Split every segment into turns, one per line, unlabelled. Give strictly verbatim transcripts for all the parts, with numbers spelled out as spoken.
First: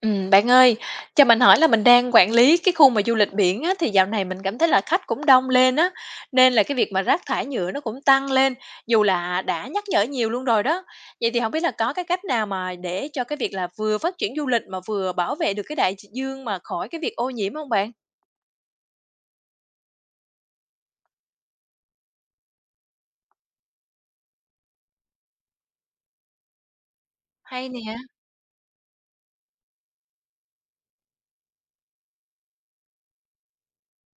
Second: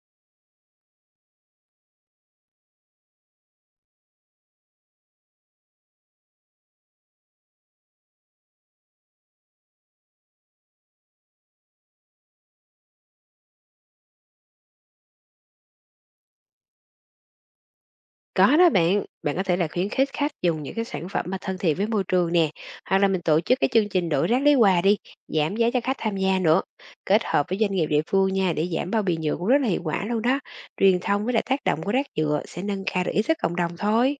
Ừm, bạn ơi, cho mình hỏi là mình đang quản lý cái khu mà du lịch biển á, thì dạo này mình cảm thấy là khách cũng đông lên á, nên là cái việc mà rác thải nhựa nó cũng tăng lên, dù là đã nhắc nhở nhiều luôn rồi đó. Vậy thì không biết là có cái cách nào mà để cho cái việc là vừa phát triển du lịch mà vừa bảo vệ được cái đại dương mà khỏi cái việc ô nhiễm không bạn?
Có đó bạn, bạn có thể là khuyến khích khách dùng những cái sản phẩm mà thân thiện với môi trường nè, hoặc là mình tổ chức cái chương trình đổi rác lấy quà đi, giảm giá cho khách tham gia nữa. Kết hợp với
Hay
doanh nghiệp
nè.
địa phương nha để giảm bao bì nhựa cũng rất là hiệu quả luôn đó. Truyền thông với lại tác động của rác nhựa sẽ nâng cao được ý thức cộng đồng thôi.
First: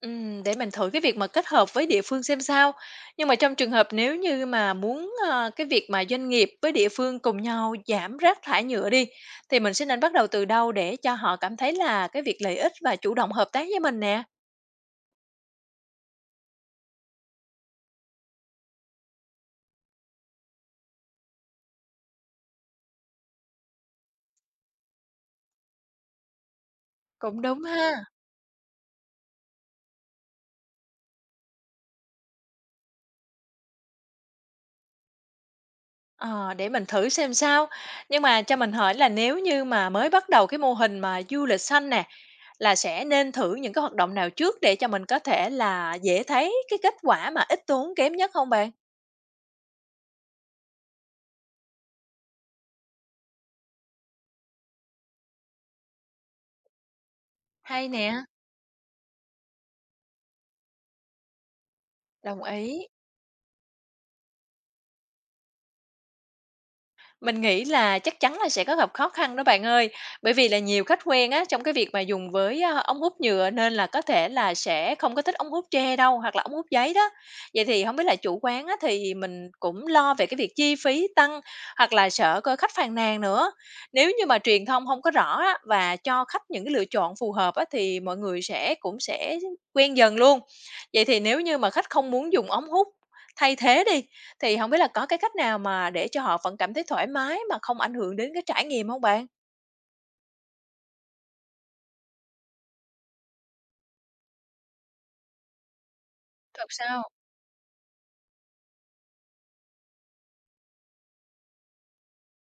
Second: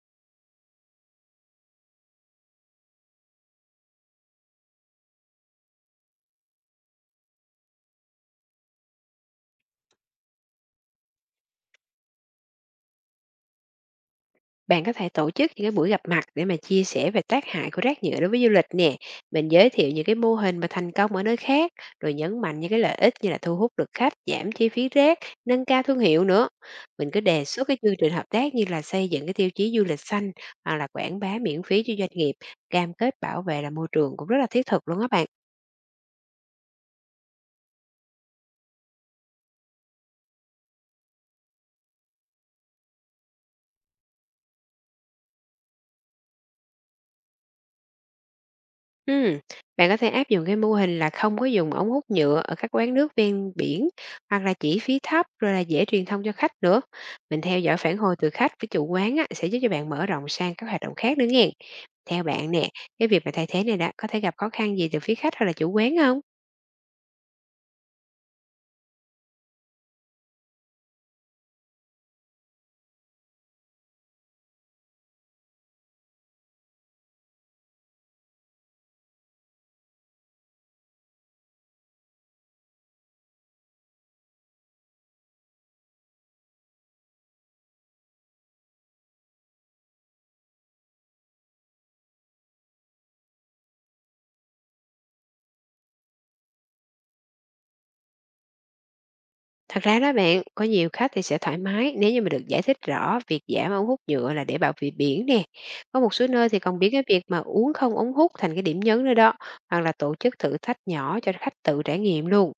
Ừm, để mình thử cái việc mà kết hợp với địa phương xem sao. Nhưng mà trong trường hợp nếu như mà muốn, ờ, cái việc mà doanh nghiệp với địa phương cùng nhau giảm rác thải nhựa đi, thì mình sẽ nên bắt đầu từ đâu để cho họ cảm thấy là cái việc lợi ích và chủ động hợp tác với mình nè?
Bạn có thể tổ chức những cái buổi gặp mặt để mà chia sẻ về tác hại của rác nhựa đối với du lịch nè. Mình giới thiệu những cái mô hình mà thành công ở nơi khác, rồi nhấn mạnh những cái lợi ích như là thu hút được khách, giảm chi phí rác, nâng cao thương hiệu nữa. Mình cứ
Cũng
đề
đúng
xuất cái chương
ha.
trình hợp tác như là xây dựng cái tiêu chí du lịch xanh, hoặc là quảng bá miễn phí cho doanh nghiệp, cam kết bảo vệ là môi trường cũng rất là thiết thực luôn á bạn.
Ờ, để mình thử xem sao. Nhưng mà cho mình hỏi là nếu như mà mới bắt đầu cái mô hình mà du lịch xanh nè, là sẽ nên thử những cái hoạt động nào trước để cho mình có thể là dễ thấy cái kết quả mà ít tốn kém nhất không bạn?
Ừm, Bạn có thể áp dụng cái mô hình là không có dùng ống hút nhựa ở các quán nước ven biển, hoặc là chỉ phí thấp rồi là dễ truyền thông cho khách nữa. Mình theo dõi
Hay
phản hồi
nè.
từ khách với chủ quán á, sẽ giúp cho bạn mở rộng sang các hoạt động khác nữa nghe. Theo
Đồng
bạn nè,
ý.
cái việc mà thay thế này đã có thể gặp khó khăn gì từ phía khách hay là chủ quán không?
Mình nghĩ là chắc chắn là sẽ có gặp khó khăn đó bạn ơi. Bởi vì là nhiều khách quen á, trong cái việc mà dùng với, a, ống hút nhựa nên là có thể là sẽ không có thích ống hút tre đâu, hoặc là ống hút giấy đó. Vậy thì không biết là chủ quán á, thì mình cũng lo về cái việc chi phí tăng, hoặc là sợ coi khách phàn nàn nữa. Nếu như mà truyền thông không có rõ á, và cho khách những cái lựa chọn phù hợp á, thì mọi người sẽ cũng sẽ quen dần luôn. Vậy thì nếu như mà khách không muốn dùng ống hút thay thế đi, thì không biết là có cái cách nào mà để cho họ vẫn cảm thấy thoải mái mà không ảnh hưởng đến cái trải nghiệm không bạn?
Thật ra đó bạn, có nhiều khách thì sẽ thoải mái nếu như mà được giải thích rõ việc giảm ống hút nhựa là để bảo vệ biển nè. Có một số nơi thì
Thật
còn biến
sao?
cái việc mà uống không ống hút thành cái điểm nhấn nữa đó, hoặc là tổ chức thử thách nhỏ cho khách tự trải nghiệm luôn.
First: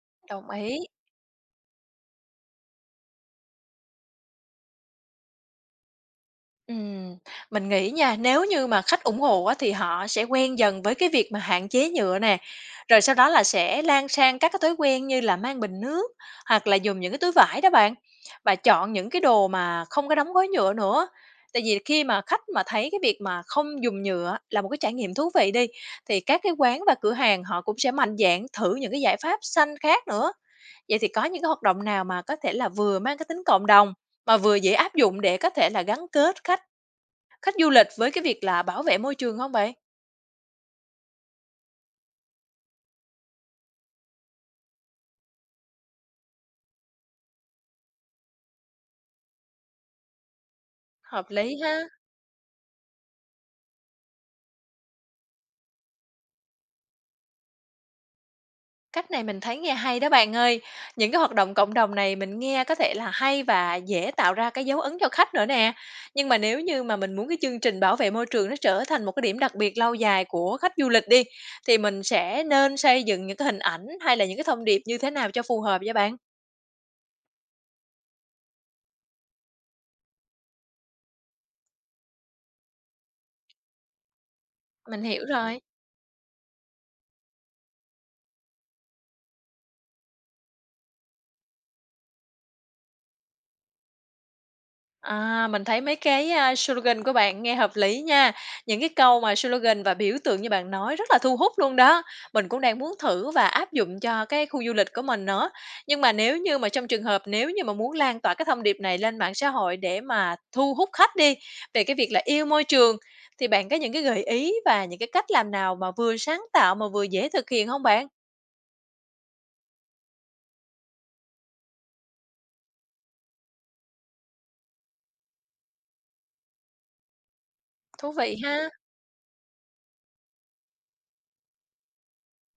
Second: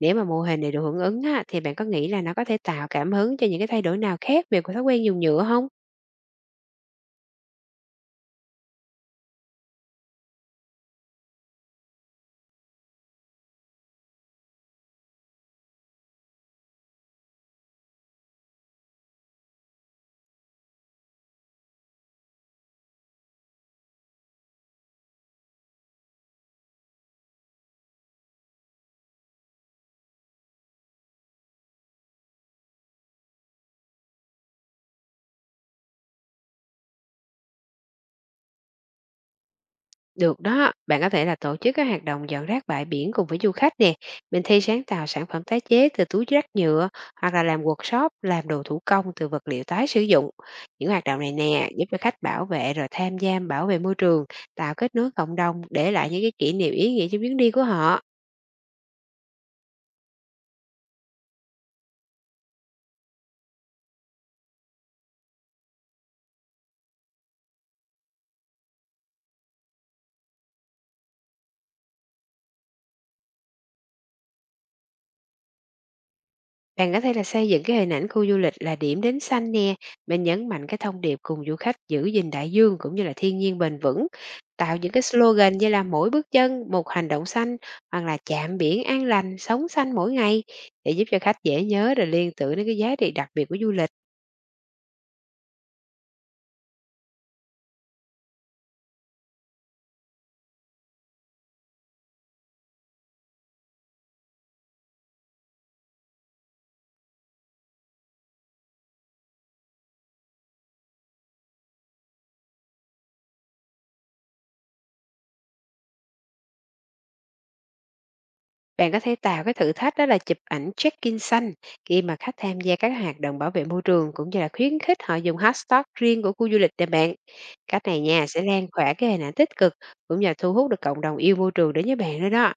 Nếu mà mô
Đồng
hình này
ý.
được hưởng ứng á, thì bạn có nghĩ là nó có thể tạo cảm hứng cho những cái thay đổi nào khác về của thói quen dùng nhựa không?
Ừm, mình nghĩ nha, nếu như mà khách ủng hộ á, thì họ sẽ quen dần với cái việc mà hạn chế nhựa nè, rồi sau đó là sẽ lan sang các cái thói quen như là mang bình nước hoặc là dùng những cái túi vải đó bạn, và chọn những cái đồ mà không có đóng gói nhựa nữa. Tại vì khi mà khách mà thấy cái việc mà không dùng nhựa là một cái trải nghiệm thú vị đi, thì các cái quán và cửa hàng họ cũng sẽ mạnh dạn thử những cái giải pháp xanh khác nữa. Vậy thì có những cái hoạt động nào mà có thể là vừa mang cái tính cộng đồng mà vừa dễ áp dụng để có thể là gắn kết khách Khách du lịch với cái việc là bảo vệ môi trường không bạn?
Được đó, bạn có thể là tổ chức các hoạt động dọn rác bãi biển cùng với du khách nè, mình thi sáng tạo sản phẩm tái chế từ túi rác nhựa, hoặc là làm quắc sốp làm đồ thủ công từ vật liệu tái sử dụng. Những hoạt động
Hợp
này
lý
nè
ha.
giúp cho khách bảo vệ rồi tham gia bảo vệ môi trường, tạo kết nối cộng đồng, để lại những cái kỷ niệm ý nghĩa trong chuyến đi của họ.
Cách này mình thấy nghe hay đó bạn ơi. Những cái hoạt động cộng đồng này mình nghe có thể là hay và dễ tạo ra cái dấu ấn cho khách nữa nè. Nhưng mà nếu như mà mình muốn cái chương trình bảo vệ môi trường nó trở thành một cái điểm đặc biệt lâu dài của khách du lịch đi, thì mình sẽ nên xây dựng những cái hình ảnh hay là những cái thông điệp như thế nào cho phù hợp với bạn?
Bạn có thể là xây dựng cái hình ảnh khu du lịch là điểm đến xanh nè, mình nhấn mạnh cái thông điệp cùng du khách giữ gìn đại dương cũng như là thiên nhiên bền vững, tạo những
Mình
cái
hiểu
xì lâu gân
rồi.
như là mỗi bước chân một hành động xanh, hoặc là chạm biển an lành, sống xanh mỗi ngày, để giúp cho khách dễ nhớ rồi liên tưởng đến cái giá trị đặc biệt của du lịch.
À, mình thấy mấy cái, a, slogan của bạn nghe hợp lý nha. Những cái câu mà slogan và biểu tượng như bạn nói rất là thu hút luôn đó. Mình cũng đang muốn thử và áp dụng cho cái khu du lịch của mình nữa. Nhưng mà nếu như mà trong trường hợp nếu như mà muốn lan tỏa cái thông điệp này lên mạng xã hội để mà thu hút khách đi, về cái việc là yêu môi trường, thì bạn có những cái gợi ý và những cái cách làm nào mà vừa sáng tạo mà vừa dễ thực hiện không bạn?
Bạn có thể tạo cái thử thách đó là chụp ảnh check in xanh khi mà khách tham gia các hoạt động bảo vệ môi trường, cũng như là khuyến khích họ dùng hát tác riêng của khu du lịch để bạn. Cách này
Thú
nha
vị
sẽ lan
ha.
tỏa cái hình ảnh tích cực, cũng như là thu hút được cộng đồng yêu môi trường đến với bạn nữa đó.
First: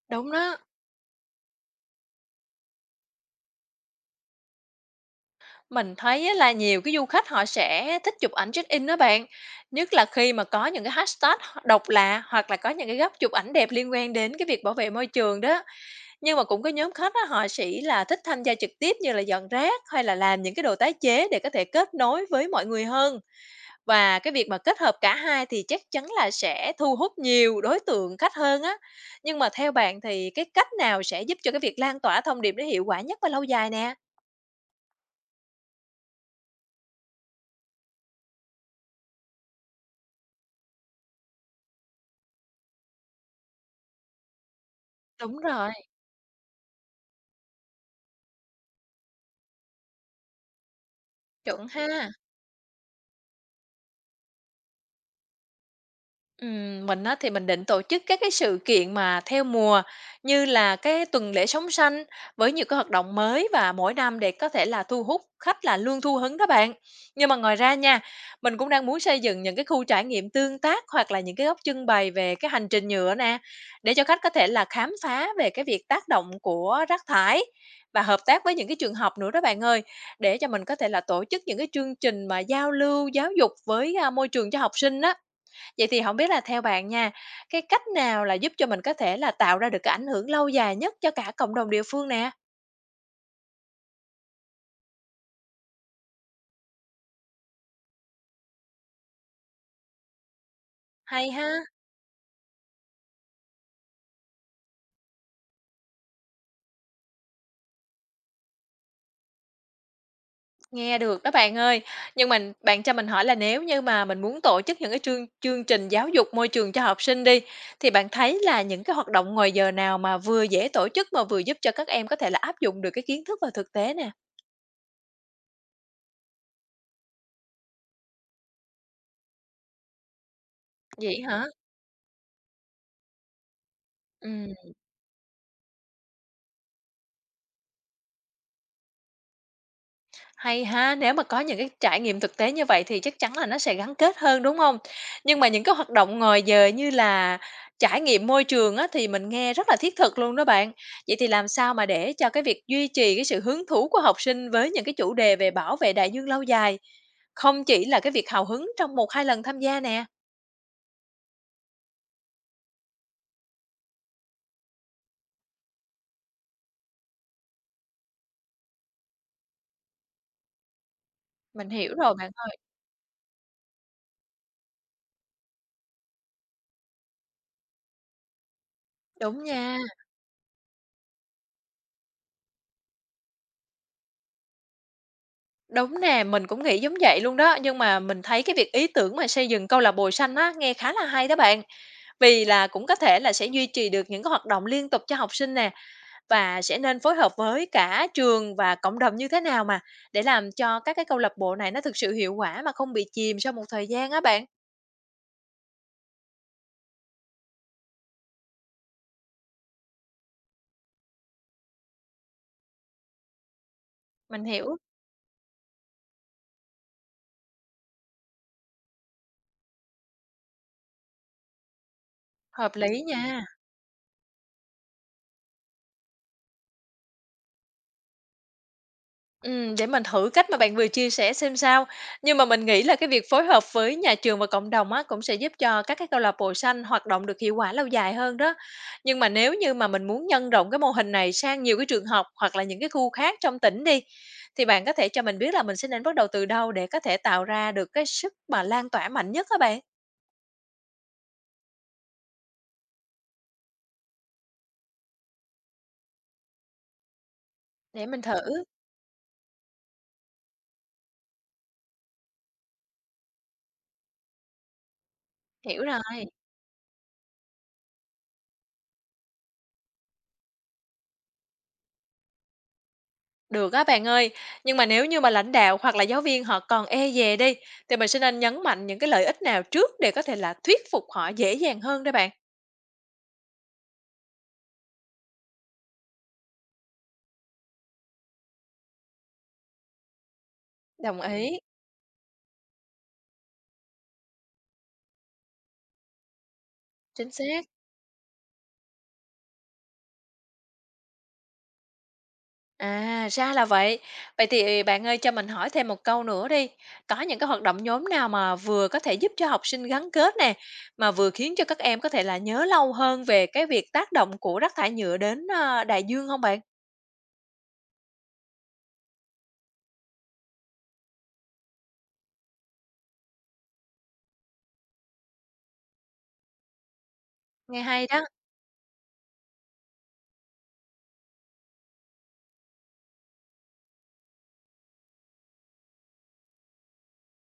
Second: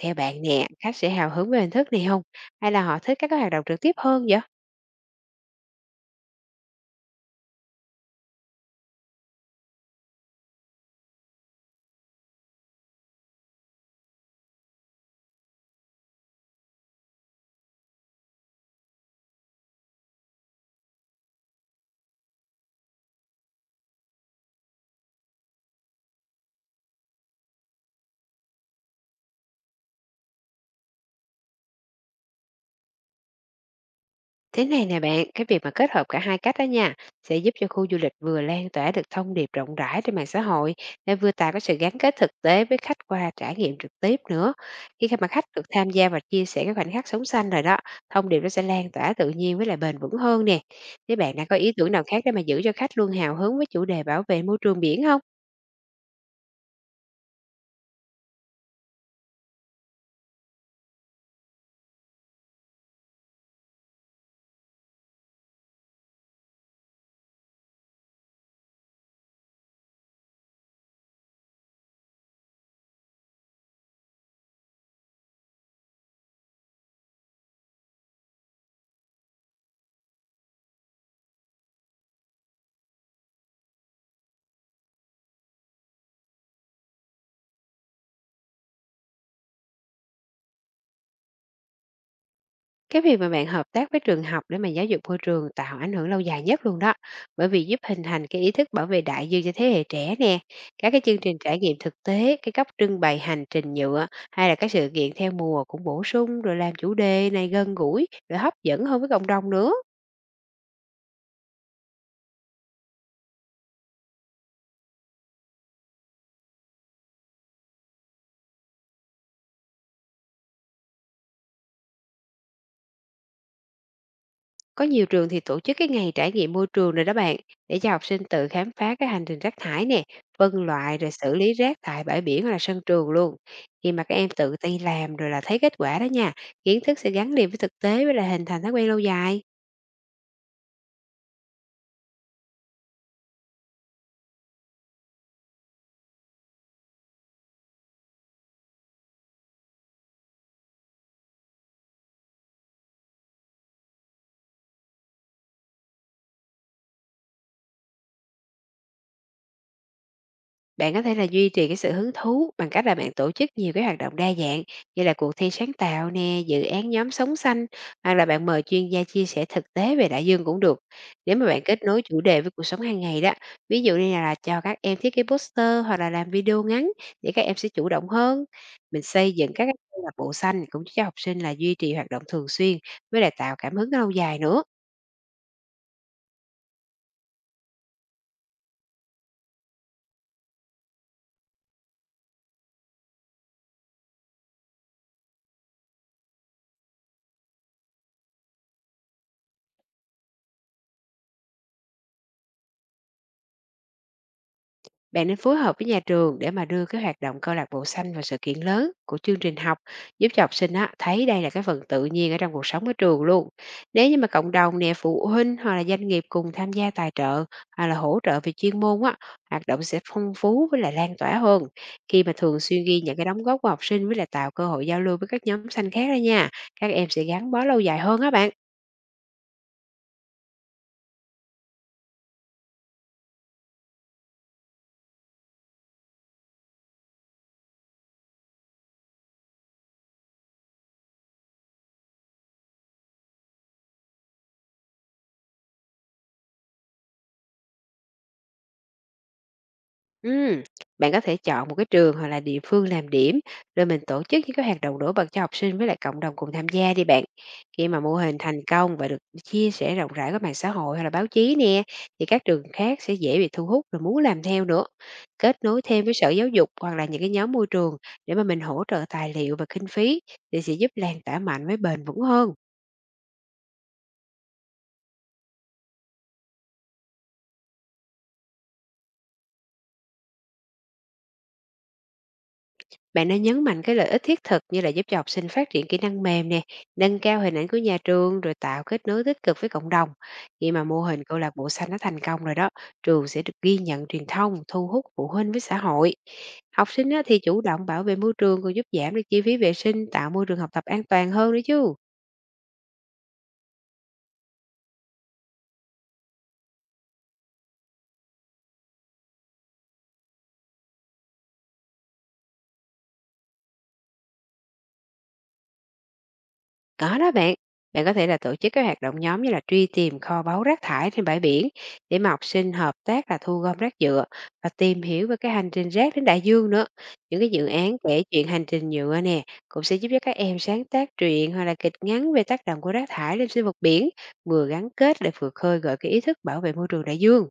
Theo
Đúng
bạn
đó.
nè, khách sẽ hào hứng với hình thức này không? Hay là họ thích các cái hoạt động trực tiếp hơn vậy?
Mình thấy á là nhiều cái du khách họ sẽ thích chụp ảnh check-in đó bạn, nhất là khi mà có những cái hashtag độc lạ hoặc là có những cái góc chụp ảnh đẹp liên quan đến cái việc bảo vệ môi trường đó. Nhưng mà cũng có nhóm khách á, họ sẽ là thích tham gia trực tiếp như là dọn rác hay là làm những cái đồ tái chế để có thể kết nối với mọi người hơn. Và cái việc mà kết hợp cả hai thì chắc chắn là sẽ thu hút nhiều đối tượng khách hơn á. Nhưng mà theo bạn thì cái cách nào sẽ giúp cho cái việc lan tỏa thông điệp nó hiệu quả nhất và lâu dài nè?
Thế này nè bạn, cái việc mà kết hợp cả hai cách đó nha, sẽ giúp cho khu du lịch vừa lan tỏa được thông điệp rộng rãi trên mạng xã hội, lại vừa tạo cái sự gắn kết thực tế với khách qua trải nghiệm trực tiếp nữa. Khi mà
Đúng
khách được
rồi,
tham gia và chia sẻ cái khoảnh khắc sống xanh rồi đó, thông điệp nó sẽ lan tỏa tự nhiên với lại bền vững hơn nè. Thế bạn đã có
chuẩn
ý tưởng nào
ha.
khác để mà giữ cho khách luôn hào hứng với chủ đề bảo vệ môi trường biển không?
Ừm, mình á thì mình định tổ chức các cái sự kiện mà theo mùa như là cái tuần lễ sống xanh với nhiều cái hoạt động mới và mỗi năm để có thể là thu hút khách là luôn thu hứng đó bạn. Nhưng mà ngoài ra nha, mình cũng đang muốn xây dựng những cái khu trải nghiệm tương tác hoặc là những cái góc trưng bày về cái hành trình nhựa nè để cho khách có thể là khám phá về cái việc tác động của rác thải và hợp tác với những cái trường học nữa đó bạn ơi để cho mình có thể là tổ chức những cái chương trình mà giao lưu giáo dục với à, môi trường cho học sinh á. Vậy thì không biết là theo bạn nha, cái cách nào là giúp cho mình có thể là tạo ra được cái ảnh hưởng lâu dài nhất cho cả cộng đồng địa phương nè?
Cái việc mà bạn hợp tác với trường học để mà giáo dục môi trường tạo ảnh hưởng lâu dài nhất luôn đó, bởi vì giúp hình thành cái ý thức bảo vệ đại dương cho thế hệ trẻ nè. Các cái chương
Hay
trình trải
ha,
nghiệm thực tế, cái góc trưng bày hành trình nhựa, hay là các sự kiện theo mùa cũng bổ sung rồi làm chủ đề này gần gũi rồi hấp dẫn hơn với cộng đồng nữa.
nghe được đó bạn ơi. Nhưng mình bạn cho mình hỏi là nếu như mà mình muốn tổ chức những cái chương chương trình giáo dục môi trường cho học sinh đi, thì bạn thấy là những cái hoạt động ngoài giờ nào mà vừa dễ tổ chức mà vừa giúp cho các em có thể là áp dụng được cái kiến thức vào thực tế nè?
Có nhiều trường thì tổ chức cái ngày trải nghiệm môi trường rồi đó bạn, để cho học sinh tự khám phá cái hành trình rác thải nè, phân loại rồi
Vậy
xử
hả?
lý rác tại bãi biển hoặc là sân trường luôn. Khi mà các em
Ừm.
tự tay làm rồi là thấy kết quả đó nha, kiến thức sẽ gắn liền với thực tế với lại hình thành thói quen lâu dài.
Hay ha, nếu mà có những cái trải nghiệm thực tế như vậy thì chắc chắn là nó sẽ gắn kết hơn, đúng không? Nhưng mà những cái hoạt động ngoài giờ như là trải nghiệm môi trường á, thì mình nghe rất là thiết thực luôn đó bạn. Vậy thì làm sao mà để cho cái việc duy trì cái sự hứng thú của học sinh với những cái chủ đề về bảo vệ đại dương lâu dài, không chỉ là cái việc hào hứng trong một hai lần tham gia nè?
Bạn có thể là duy trì cái sự hứng thú bằng cách là bạn tổ chức nhiều cái hoạt động đa dạng, như là cuộc thi sáng tạo nè, dự án nhóm sống xanh, hoặc là bạn mời chuyên gia chia sẻ thực tế về đại dương cũng được. Nếu mà bạn
Mình
kết
hiểu
nối
rồi
chủ
bạn
đề với
ơi.
cuộc sống hàng ngày đó, ví dụ như là cho các em thiết kế pốt sờ tơ hoặc là làm vi đi ô ngắn, để các em sẽ chủ động hơn. Mình xây
Đúng
dựng các cái
nha,
câu lạc bộ xanh cũng giúp cho học sinh là duy trì hoạt động thường xuyên, với lại tạo cảm hứng lâu dài nữa.
đúng nè, mình cũng nghĩ giống vậy luôn đó, nhưng mà mình thấy cái việc ý tưởng mà xây dựng câu lạc bộ xanh á, nghe khá là hay đó bạn. Vì là cũng có thể là sẽ duy trì được những cái hoạt động liên tục cho học sinh nè, và sẽ nên phối hợp với cả trường và cộng đồng như thế nào mà để làm cho các cái câu lạc bộ này nó thực sự hiệu quả mà không bị chìm sau một thời gian á bạn.
Bạn nên phối hợp với nhà trường để mà đưa cái hoạt động câu lạc bộ xanh vào sự kiện lớn của chương trình học, giúp cho học sinh á, thấy đây là cái phần tự nhiên ở trong cuộc sống ở trường luôn. Nếu như mà
Mình
cộng
hiểu,
đồng nè, phụ huynh hoặc là doanh nghiệp cùng tham gia tài trợ, hoặc là hỗ trợ về chuyên môn á, hoạt động sẽ phong phú với lại lan tỏa hơn. Khi mà thường
hợp
xuyên
lý
ghi nhận cái đóng
nha.
góp của học sinh với lại tạo cơ hội giao lưu với các nhóm xanh khác đó nha, các em sẽ gắn bó lâu dài hơn á bạn.
Ừm, để mình thử cách mà bạn vừa chia sẻ xem sao. Nhưng mà mình nghĩ là cái việc phối hợp với nhà trường và cộng đồng á, cũng sẽ giúp cho các cái câu lạc bộ xanh hoạt động được hiệu quả lâu dài hơn đó. Nhưng mà nếu như mà mình muốn nhân rộng cái mô hình này sang nhiều cái trường học hoặc là những cái khu khác trong tỉnh đi, thì bạn có thể cho mình biết là mình sẽ nên bắt đầu từ đâu để có thể tạo ra được cái sức mà lan tỏa mạnh nhất á bạn?
Ừm, Bạn có thể chọn một cái trường hoặc là địa phương làm điểm, rồi mình tổ chức những cái hoạt động nổi bật cho học sinh với lại cộng đồng cùng tham gia đi bạn. Khi mà
Để
mô
mình
hình thành
thử,
công và được chia sẻ rộng rãi qua mạng xã hội hay là báo chí nè, thì các trường khác sẽ dễ bị thu hút và muốn làm theo nữa. Kết nối
hiểu
thêm với
rồi.
sở giáo dục hoặc là những cái nhóm môi trường, để mà mình hỗ trợ tài liệu và kinh phí thì sẽ giúp lan tỏa mạnh với bền vững hơn.
Được á bạn ơi, nhưng mà nếu như mà lãnh đạo hoặc là giáo viên họ còn e dè đi, thì mình sẽ nên nhấn mạnh những cái lợi ích nào trước để có thể là thuyết phục họ dễ dàng hơn đó bạn.
Bạn nên nhấn mạnh cái lợi ích thiết thực như là giúp cho học sinh phát triển kỹ năng mềm nè, nâng cao hình ảnh của nhà trường rồi tạo kết nối tích cực với cộng đồng. Khi mà mô
Đồng
hình câu lạc
ý,
bộ xanh nó thành công rồi đó, trường sẽ được ghi nhận truyền thông, thu hút phụ huynh với xã hội. Học sinh á,
chính
thì chủ
xác.
động bảo vệ môi trường còn giúp giảm được chi phí vệ sinh, tạo môi trường học tập an toàn hơn nữa chứ.
À, ra là vậy. Vậy thì ờ, bạn ơi cho mình hỏi thêm một câu nữa đi. Có những cái hoạt động nhóm nào mà vừa có thể giúp cho học sinh gắn kết nè, mà vừa khiến cho các em có thể là nhớ lâu hơn về cái việc tác động của rác thải nhựa đến à, đại dương không bạn?
Có đó bạn, bạn có thể là tổ chức các hoạt động nhóm như là truy tìm kho báu rác thải trên bãi biển, để mà học sinh hợp tác là thu gom rác nhựa và tìm hiểu về cái hành trình rác đến đại dương nữa. Những cái dự
Nghe
án
hay đó.
kể chuyện hành trình nhựa nè cũng sẽ giúp cho các em sáng tác truyện hoặc là kịch ngắn về tác động của rác thải lên sinh vật biển, vừa gắn kết để vừa khơi gợi cái ý thức bảo vệ môi trường đại dương.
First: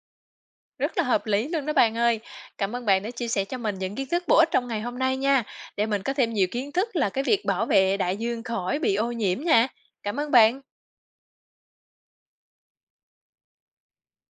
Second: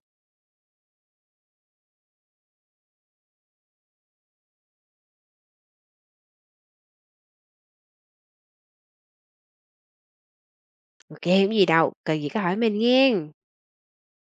Rất là hợp lý luôn đó bạn ơi. Cảm ơn bạn đã chia sẻ cho mình những kiến thức bổ ích trong ngày hôm nay nha, để mình có thêm nhiều kiến thức là cái việc bảo vệ đại dương khỏi bị ô nhiễm nha. Cảm ơn bạn.
ô kê, không gì đâu, cần gì cứ hỏi mình nghe.